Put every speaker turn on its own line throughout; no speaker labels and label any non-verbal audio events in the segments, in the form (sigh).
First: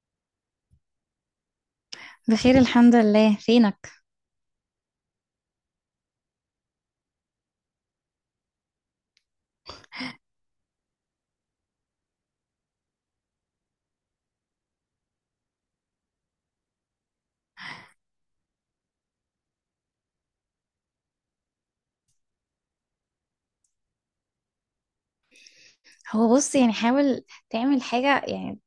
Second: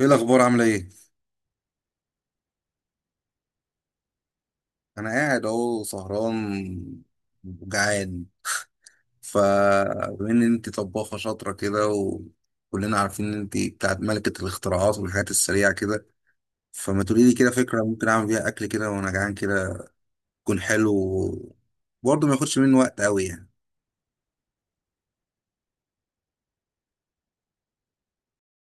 ايه الاخبار؟ عامله ايه؟
بخير، الحمد لله. فينك؟
انا قاعد اهو سهران وجعان. فبما ان انت طباخه شاطره كده، وكلنا عارفين ان انت بتاعت ملكه الاختراعات والحاجات السريعه كده، فما تقولي لي كده فكره ممكن اعمل بيها اكل كده وانا جعان كده، يكون حلو، برضه ما ياخدش مني وقت قوي يعني.
هو بص، يعني حاول تعمل حاجة يعني.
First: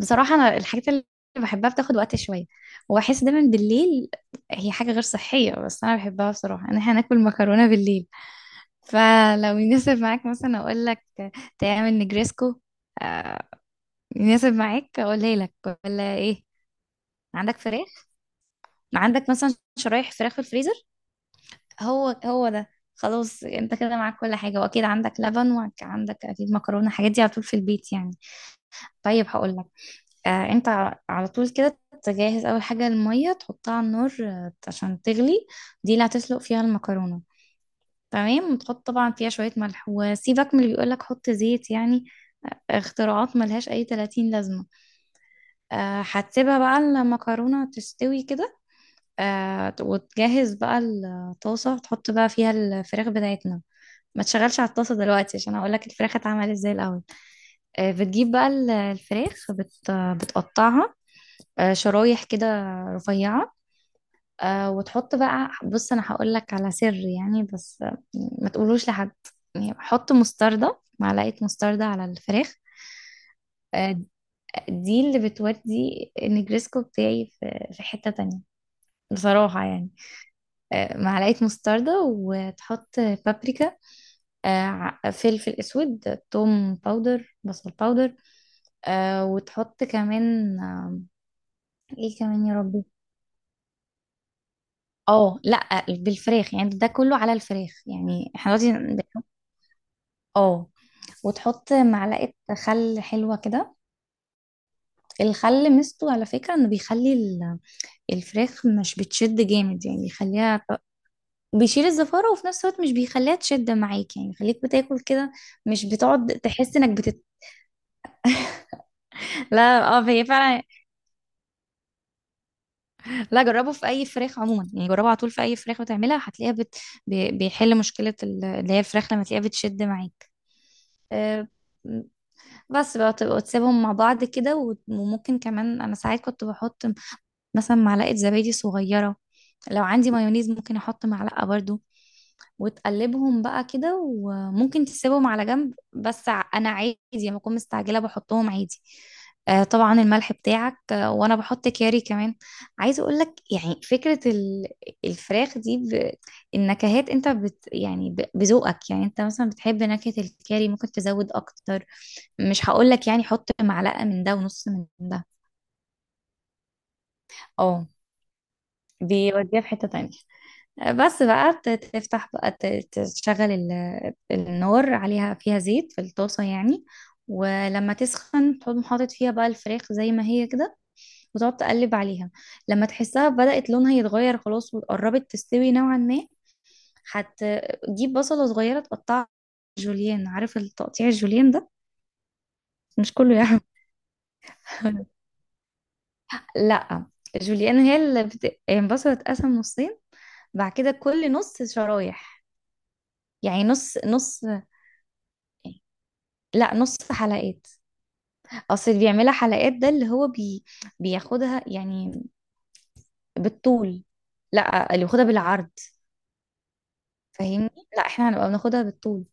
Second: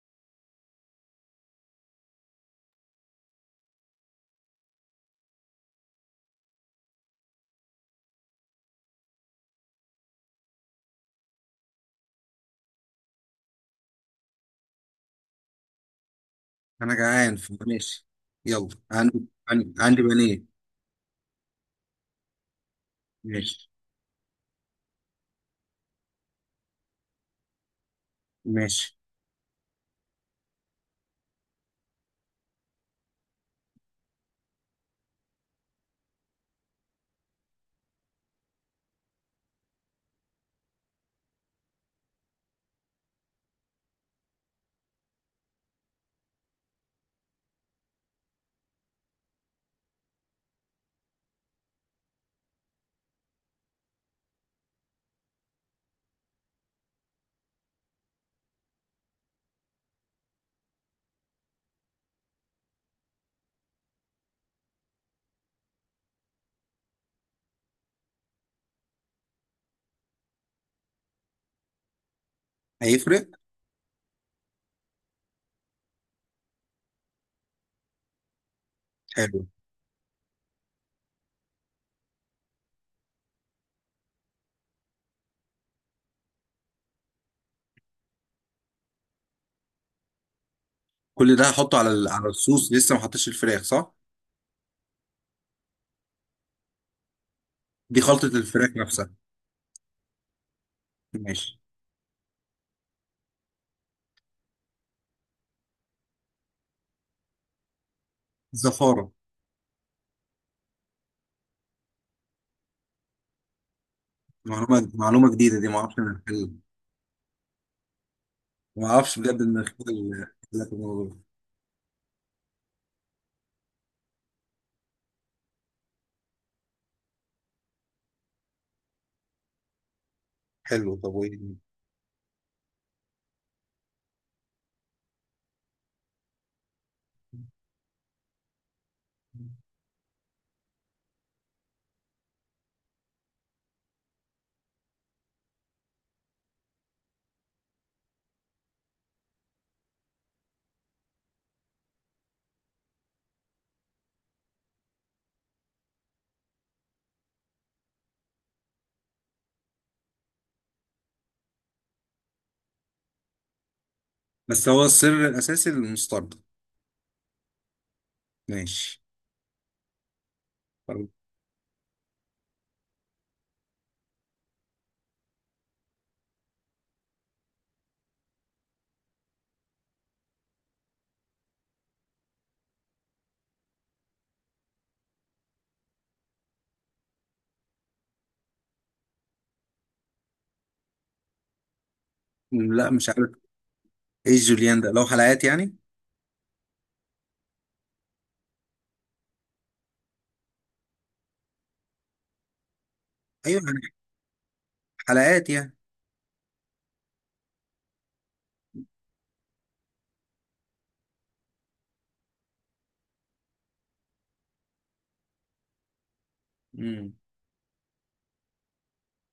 بصراحة أنا الحاجات اللي بحبها بتاخد وقت شوية، وأحس دايما بالليل هي حاجة غير صحية بس أنا بحبها بصراحة، إن إحنا ناكل مكرونة بالليل. فلو يناسب معاك مثلا أقول لك تعمل نجريسكو. آه، يناسب معاك أقولها لك ولا إيه؟
انا جعان
عندك
فماشي.
فراخ؟
يلا عندي.
عندك مثلا
عندي
شرايح فراخ في
بانيه.
الفريزر؟ هو ده. خلاص
ماشي.
انت كده معاك كل حاجة، واكيد عندك لبن. وعندك اكيد مكرونة، الحاجات دي على طول في البيت يعني.
ماشي.
طيب هقول لك. انت على طول كده تجهز اول حاجه الميه، تحطها على النار، عشان تغلي. دي اللي هتسلق فيها المكرونه. تمام، وتحط طبعا فيها شويه ملح، وسيبك من اللي بيقولك حط زيت يعني، اختراعات ملهاش اي 30 لازمه. آه هتسيبها بقى المكرونه تستوي كده. آه وتجهز بقى الطاسه، تحط بقى فيها الفراخ بتاعتنا. ما تشغلش على الطاسه دلوقتي، عشان هقولك الفراخ اتعمل ازاي الاول. بتجيب بقى الفراخ، بتقطعها شرايح كده رفيعة. وتحط بقى، بص أنا هقول لك على سر يعني، بس ما تقولوش لحد. يعني حط مستردة، معلقة مستردة على الفراخ.
هيفرق؟
آه، دي اللي بتودي النجريسكو بتاعي في حتة تانية
حلو.
بصراحة يعني. معلقة مستردة، وتحط بابريكا، فلفل أسود، توم باودر، بصل باودر، وتحط كمان
كل ده هحطه على ال-
ايه
على
كمان يا
الصوص؟
ربي.
لسه ما حطيتش الفراخ صح؟
اه لا، بالفراخ يعني، ده كله على الفراخ
دي خلطه
يعني، احنا
الفراخ
دلوقتي
نفسها.
اه،
ماشي.
وتحط معلقة خل حلوة كده. الخل ميزته على فكرة انه بيخلي الفراخ مش
زفارة.
بتشد جامد، يعني بيخليها، بيشيل الزفارة، وفي نفس الوقت مش بيخليها تشد معاك، يعني بيخليك
معلومة،
بتاكل
معلومة
كده،
جديدة دي، ما
مش
اعرفش من
بتقعد
الحل.
تحس انك
ما اعرفش بجد
(laughs)
ان
لا اه، هي
الخيل
فعلا.
في الموضوع.
لا جربه في اي فراخ عموما يعني، جربه على طول في اي فراخ بتعملها هتلاقيها بيحل مشكلة اللي هي الفراخ لما تلاقيها بتشد معاك.
حلو، طب وايه؟
آه، بس بقى تبقى تسيبهم مع بعض كده، وممكن كمان انا ساعات كنت بحط مثلا معلقة زبادي صغيرة، لو عندي مايونيز ممكن احط معلقة برضو، وتقلبهم بقى كده، وممكن تسيبهم على جنب، بس انا عادي لما اكون مستعجله بحطهم عادي. آه طبعا الملح بتاعك، آه وانا بحط كاري كمان. عايزه اقول لك يعني فكره الفراخ دي النكهات انت بذوقك يعني، انت مثلا بتحب نكهه الكاري ممكن تزود اكتر، مش هقول لك يعني حط معلقه من ده
بس
ونص
هو
من ده.
السر الاساسي المستردة.
اه
ماشي.
بيوديها في حته تانية.
طب،
بس بقى تفتح بقى، تشغل النار عليها فيها زيت في الطاسة يعني. ولما تسخن تقوم حاطط فيها بقى الفراخ زي ما هي كده، وتقعد تقلب عليها، لما تحسها بدأت لونها يتغير خلاص، وقربت تستوي نوعا ما، هتجيب بصلة صغيرة تقطعها جوليان. عارف التقطيع الجوليان ده؟
لا مش
مش
عارف.
كله يعرف.
ايه جوليان ده؟ لو
(laughs)
حلقات يعني.
لا، جوليان هي يعني البصلة تتقسم نصين، بعد كده كل نص شرايح،
ايوه
يعني
يعني،
نص نص.
حلقات يعني.
لا، نص حلقات. اصل اللي بيعملها حلقات ده اللي بياخدها يعني بالطول. لا، اللي بياخدها بالعرض.
مم.
فاهمني؟ لا احنا هنبقى بناخدها بالطول،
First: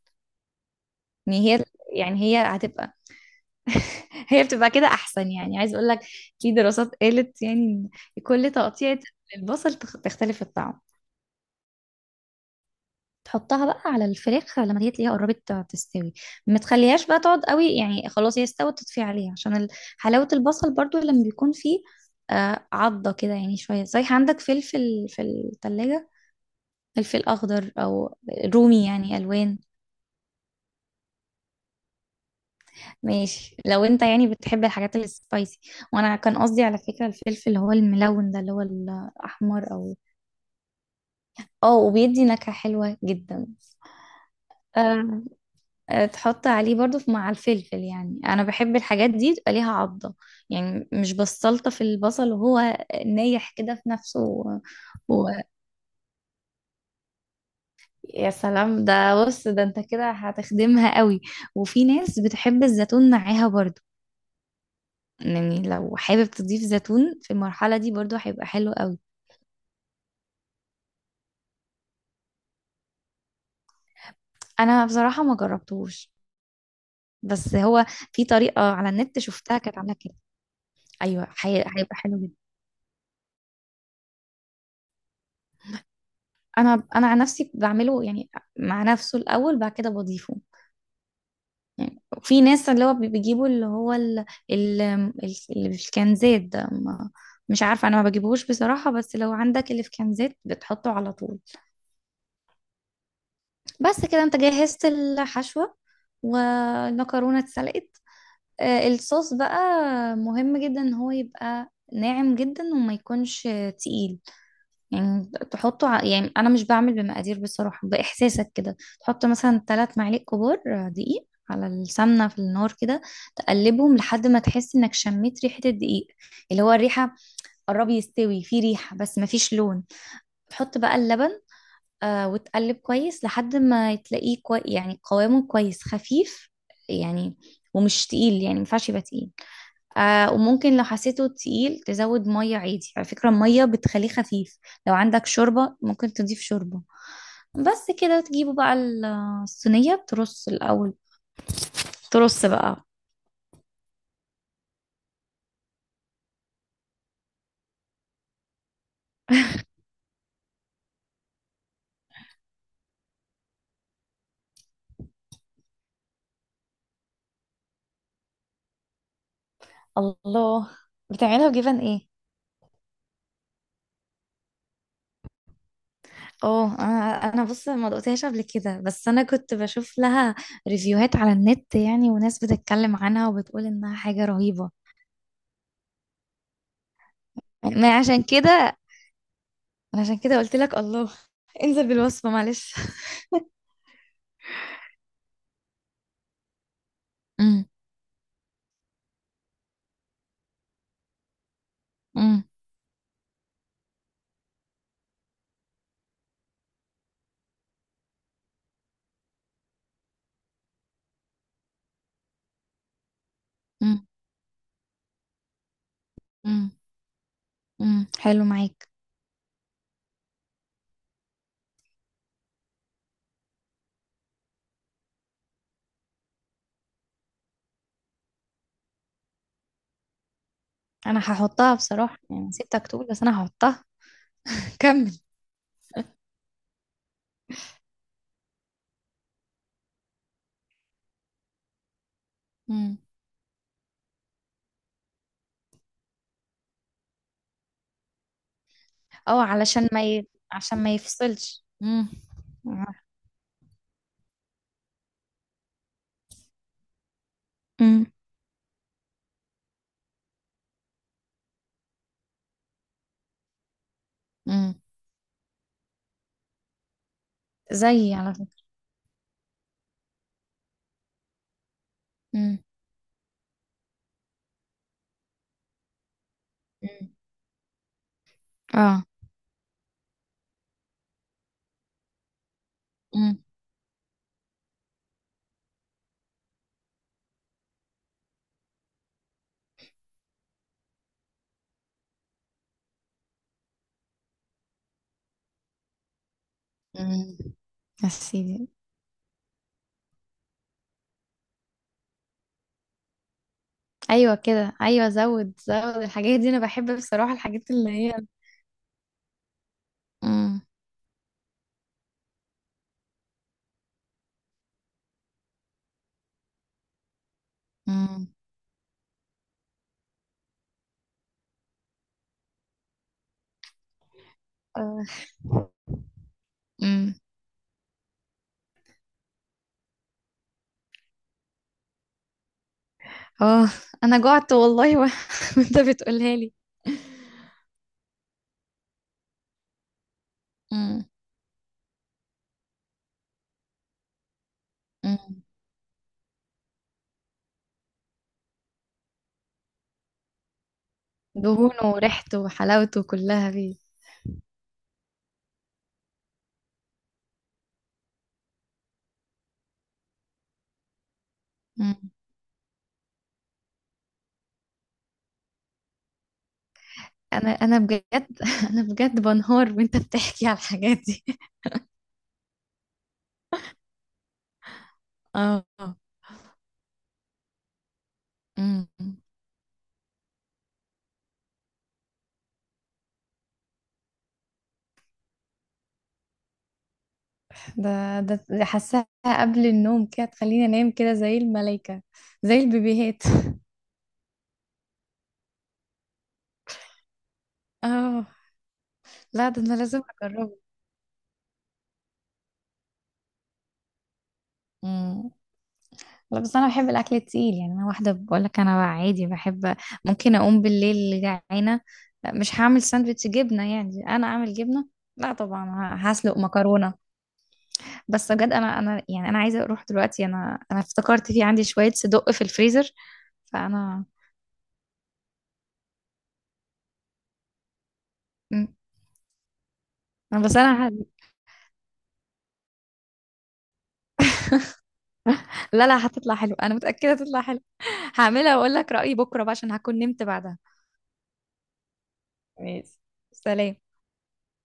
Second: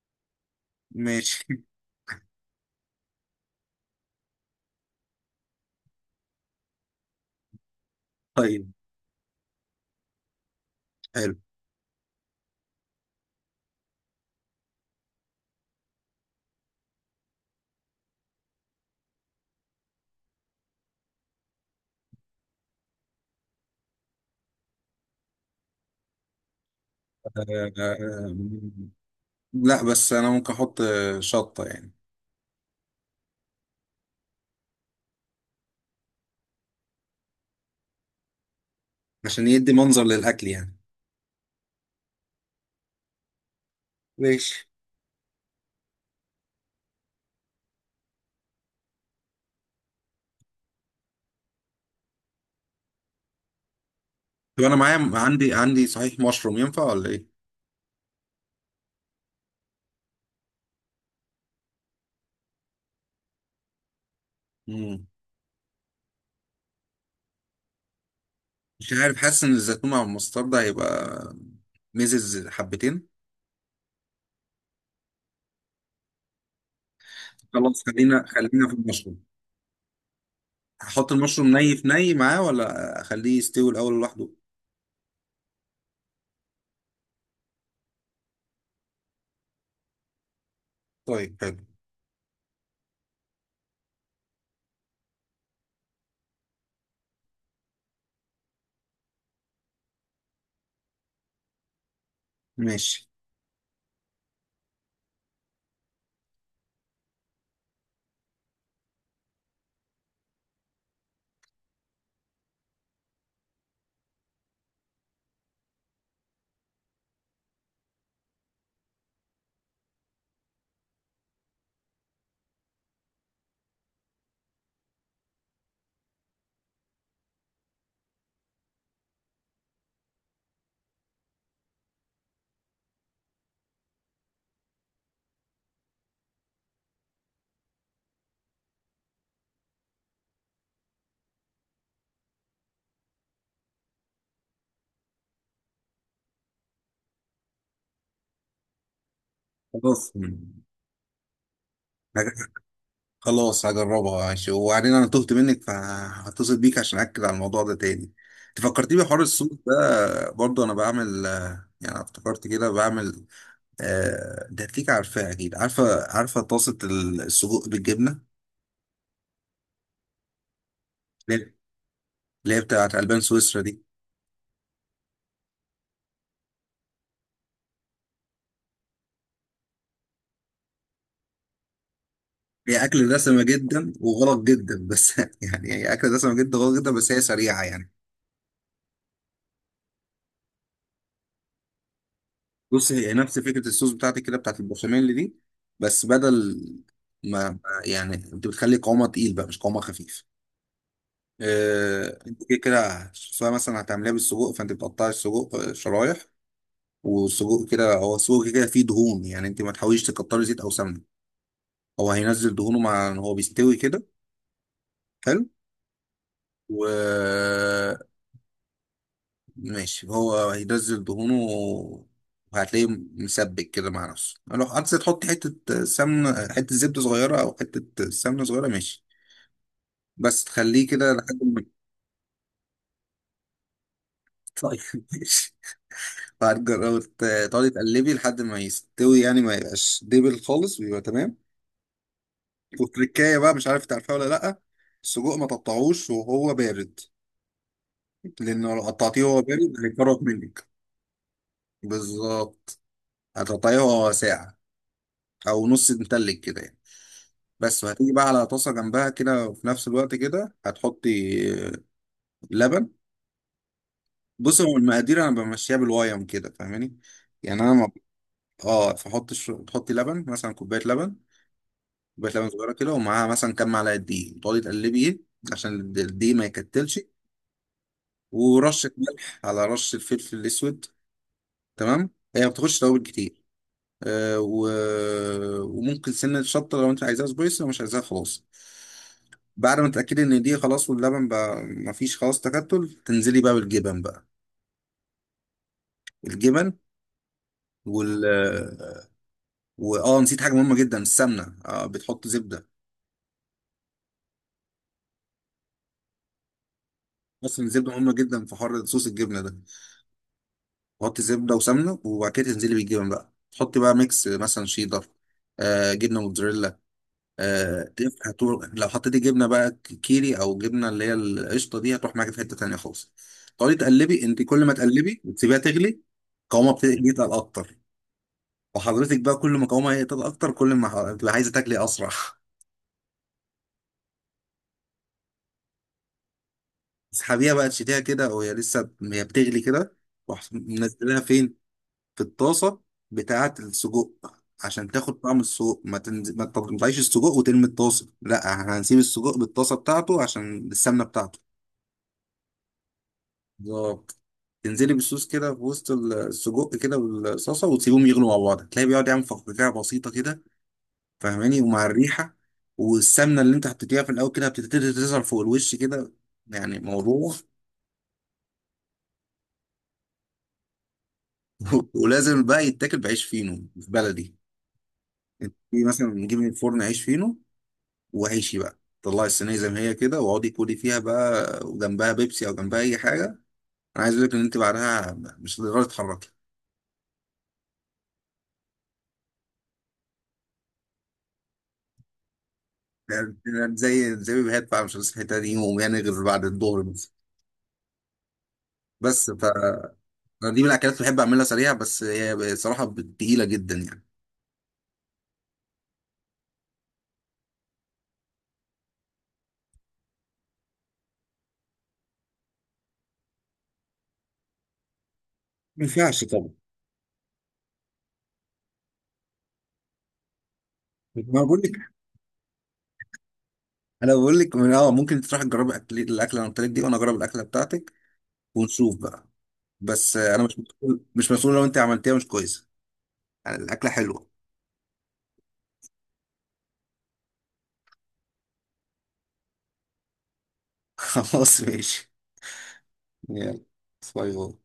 يعني
ماشي.
هي يعني هي هتبقى (laughs) هي بتبقى كده احسن، يعني عايز اقول لك في دراسات قالت يعني ان
(laughs)
كل
طيب.
تقطيع البصل تختلف الطعم.
حلو.
تحطها بقى على الفراخ لما دي تلاقيها قربت تستوي. ما تخليهاش بقى تقعد قوي يعني، خلاص هي استوت، تطفي عليها عشان حلاوة البصل برضو لما بيكون فيه عضة كده، يعني شوية. صحيح عندك فلفل في التلاجة؟ فلفل
آه، آه،
أخضر
آه،
أو رومي،
آه،
يعني ألوان.
لا بس انا ممكن احط شطة يعني،
ماشي، لو أنت يعني بتحب الحاجات السبايسي. وأنا كان قصدي على فكرة الفلفل اللي هو الملون ده، اللي هو
عشان
الأحمر
يدي
أو،
منظر للاكل يعني.
اه وبيدي نكهة حلوة جدا.
ماشي.
آه، تحط عليه برضو مع الفلفل يعني، انا بحب الحاجات دي تبقى ليها عضة، يعني مش بستلطف في البصل وهو نايح كده في نفسه
طب انا معايا،
و...
عندي صحيح مشروم، ينفع ولا؟
يا سلام، ده بص ده انت كده هتخدمها قوي. وفي ناس بتحب الزيتون معاها برضو،
ايه؟
يعني لو حابب تضيف زيتون في المرحلة دي برضو هيبقى حلو
مش
قوي.
عارف، حاسس ان الزيتون مع المسترد هيبقى ميزز حبتين.
انا بصراحة ما جربتهوش، بس
خلاص،
هو
خلينا
في طريقة
خلينا في
على النت
المشروم.
شفتها كانت عاملة كده.
هحط
ايوه
المشروم ني في
هيبقى
ني
حلو جدا.
معاه، ولا اخليه يستوي الاول لوحده؟
انا عن نفسي بعمله يعني مع نفسه الاول، بعد كده بضيفه.
طيب حلو.
يعني في ناس اللي بيجيبوا اللي هو ال... ال- اللي في الكنزات ده، ما... مش عارفه انا ما بجيبهوش بصراحه، بس لو عندك اللي في كنزات بتحطه على طول.
ماشي.
بس كده انت جهزت الحشوه، والمكرونه اتسلقت. الصوص بقى مهم جدا، ان هو يبقى ناعم جدا وما يكونش تقيل، يعني تحطه يعني انا مش بعمل بمقادير بصراحة، باحساسك كده تحط مثلا 3 معالق كبار دقيق على السمنة في النار كده، تقلبهم لحد ما تحس انك شميت ريحة الدقيق، اللي هو الريحة قرب يستوي، في ريحة بس مفيش لون. تحط بقى اللبن، آه وتقلب كويس لحد ما تلاقيه كوي، يعني قوامه كويس خفيف يعني، ومش تقيل، يعني مينفعش يبقى تقيل. آه وممكن لو حسيته تقيل تزود مية، عادي على فكرة المية بتخليه خفيف. لو عندك شوربة ممكن تضيف شوربة. بس كده تجيبوا بقى الصينية
خلاص
ترص الأول، ترص
هج-
بقى.
خلاص هجربها ماشي، وبعدين انا تهت منك فهتصل بيك عشان اكد على الموضوع ده تاني. انت فكرتني بحوار الصوص ده، برضه انا بعمل يعني افتكرت كده، بعمل ده هتليك، عارفاه اكيد؟ عارفه، عارفه طاسه السجق بالجبنه؟
الله، بتعملها بجبن ايه؟
اللي هي بتاعت ألبان سويسرا دي.
اه، انا بص ما دقتهاش قبل كده، بس انا كنت بشوف لها ريفيوهات على النت يعني، وناس
هي
بتتكلم
أكل
عنها
دسمة
وبتقول
جدا
انها حاجة
وغلط
رهيبة.
جدا بس، (laughs) يعني هي أكل دسمة جدا وغلط جدا، بس هي سريعة يعني.
ما عشان كده، أنا عشان كده قلت لك الله. (laughs) انزل بالوصفة معلش.
بص، هي نفس فكرة الصوص بتاعتك كده، بتاعت البشاميل دي، بس بدل ما ما- يعني أنت بتخلي قوامها تقيل بقى، مش قوامها خفيف. أنت
امم.
كده كده سواء مثلا هتعمليها بالسجق، فأنت بتقطعي السجق شرايح. والسجق كده، هو السجق كده كده فيه دهون، يعني أنت ما تحاوليش تكتري زيت أو سمنة. هو هينزل دهونه، مع إن هو بيستوي كده. حلو.
امم. امم،
و
حلو معاك.
ماشي، هو هينزل دهونه، وهتلاقيه مسبك كده مع نفسه. لو عايز تحط حتة سمنة، حتة زبدة صغيرة أو حتة سمنة صغيرة، ماشي. بس تخليه كده
انا
لحد ما.
هحطها بصراحة يعني، سيبتك تقول بس انا هحطها.
طيب
(laughs)
(laughs)
كمل.
ماشي. وهتجربي تقعدي تقلبي لحد ما يستوي، يعني ما يبقاش دبل خالص ويبقى تمام.
امم.
والتركاية بقى مش عارف تعرفها ولا لأ. السجق ما تقطعوش وهو بارد، لأنه لو قطعتيه وهو
اه
بارد
علشان ما
هيتفرط
ي...
منك.
عشان ما يفصلش. امم.
بالظبط. هتقطعيه وهو ساقع، أو نص متلج كده يعني. بس
امم.
وهتيجي بقى على طاسة جنبها كده، وفي نفس الوقت كده هتحطي لبن. بص، هو
امم،
المقادير انا بمشيها بالوايم كده، فاهماني؟ يعني انا ما
زي على فكرة.
اه، تحطي لبن مثلا، كوباية لبن، كوباية لبن
امم.
صغيرة كده، ومعاها مثلا كام معلقة دقيق، وتقعدي تقلبيه عشان الدقيق ما يكتلش.
امم.
ورشة
اه.
ملح على رشة فلفل اسود. تمام. هي ما بتاخدش توابل كتير.
امم.
آه، و... وممكن سنة شطة لو انت عايزاها سبايسي، لو مش عايزاها خلاص. بعد ما تتأكدي ان دي خلاص، واللبن بقى مفيش خلاص تكتل، تنزلي بقى بالجبن بقى، الجبن
امم، يا
وال،
سيدي.
واه نسيت حاجة مهمة جدا، السمنة، بتحط زبدة.
ايوه كده، ايوه، زود زود، الحاجات دي انا بحب بصراحة،
اصلا
الحاجات اللي
الزبدة مهمة
هي
جدا في حر صوص الجبنة ده.
امم.
تحطي زبدة وسمنة، وبعد كده تنزلي بالجبن بقى، تحطي بقى ميكس، مثلا شيدر، آه جبنة موتزاريلا. آه، تنفع،
امم.
لو حطيتي جبنه بقى كيري، او جبنه اللي هي القشطه دي، هتروح معاكي في حته تانيه خالص. تقعدي تقلبي، انت كل ما
اه.
تقلبي وتسيبيها تغلي، قوامها بتبتدي
امم.
يتقل اكتر. وحضرتك بقى كل ما قوامها يتقل اكتر، كل ما هتبقى عايزه تاكلي اسرع.
اه، انا جعت والله (laughs) وانت بتقولها لي.
(laughs) تسحبيها بقى، تشيليها كده وهي لسه هي بتغلي كده. تروح منزلها فين؟ في الطاسه بتاعه السجق، عشان تاخد طعم
امم،
السجق. ما تنزل، ما تطلعيش السجق وترمي الطاسه، لا احنا هنسيب السجق بالطاسه بتاعته عشان السمنه بتاعته.
دهونه وريحته وحلاوته كلها فيه.
بالظبط. تنزلي بالصوص كده في وسط السجق كده والصلصه، وتسيبهم يغلوا مع بعض، تلاقي بيقعد يعمل فقاقيع بسيطه كده، فاهماني؟ ومع
مم.
الريحه والسمنه اللي انت حطيتيها في الاول كده، بتبتدي تظهر فوق الوش كده. يعني موضوع.
انا بجد (laughs) انا بجد بنهار وانت بتحكي على الحاجات دي.
(laughs) ولازم بقى يتاكل بعيش فينو في بلدي. انت
اه.
مثلا نجيب من الفرن عيش فينو، وعيشي بقى
مم.
طلعي الصينيه زي ما هي كده، واقعدي كلي فيها بقى، وجنبها بيبسي او جنبها اي حاجه. انا عايز اقول لك ان انت بعدها مش هتقدري تتحركي.
ده حاساها قبل النوم كده، تخليني انام كده زي الملايكة، زي البيبيهات.
يعني زي ما بيهات بقى، مش هنسى الحته دي يوم يعني، غير بعد الظهر بس.
اه
بس ف،
لا، ده انا لازم
أنا
اجربه.
دي من الاكلات اللي بحب اعملها سريعه، بس هي بصراحه تقيله جدا يعني.
مم. لا بس انا بحب الاكل التقيل، يعني انا واحده بقول لك انا عادي بحب ممكن اقوم بالليل جعانه. لا، مش هعمل ساندوتش جبنه، يعني انا اعمل جبنه؟ لا طبعا.
ما ينفعش
هسلق
طبعا.
مكرونه. بس بجد انا يعني انا عايزه اروح دلوقتي، انا افتكرت
ما
في
بقول
عندي
لك،
شويه صدق في الفريزر فانا.
انا بقول لك من اه، ممكن تروح تجرب اكل الاكله اللي أنا قلت لك دي، وانا اجرب الاكله بتاعتك،
مم.
ونشوف بقى. بس
انا
انا
بس
مش مسؤول مش مسؤول لو انت عملتيها مش كويسه، يعني الاكله حلوه.
لا لا هتطلع حلو، انا متاكده هتطلع حلو. (laughs) هعملها واقول لك رايي بكره بقى عشان هكون نمت بعدها.
(laughs) خلاص ماشي.
ماشي.
يلا،
سلام.
باي باي.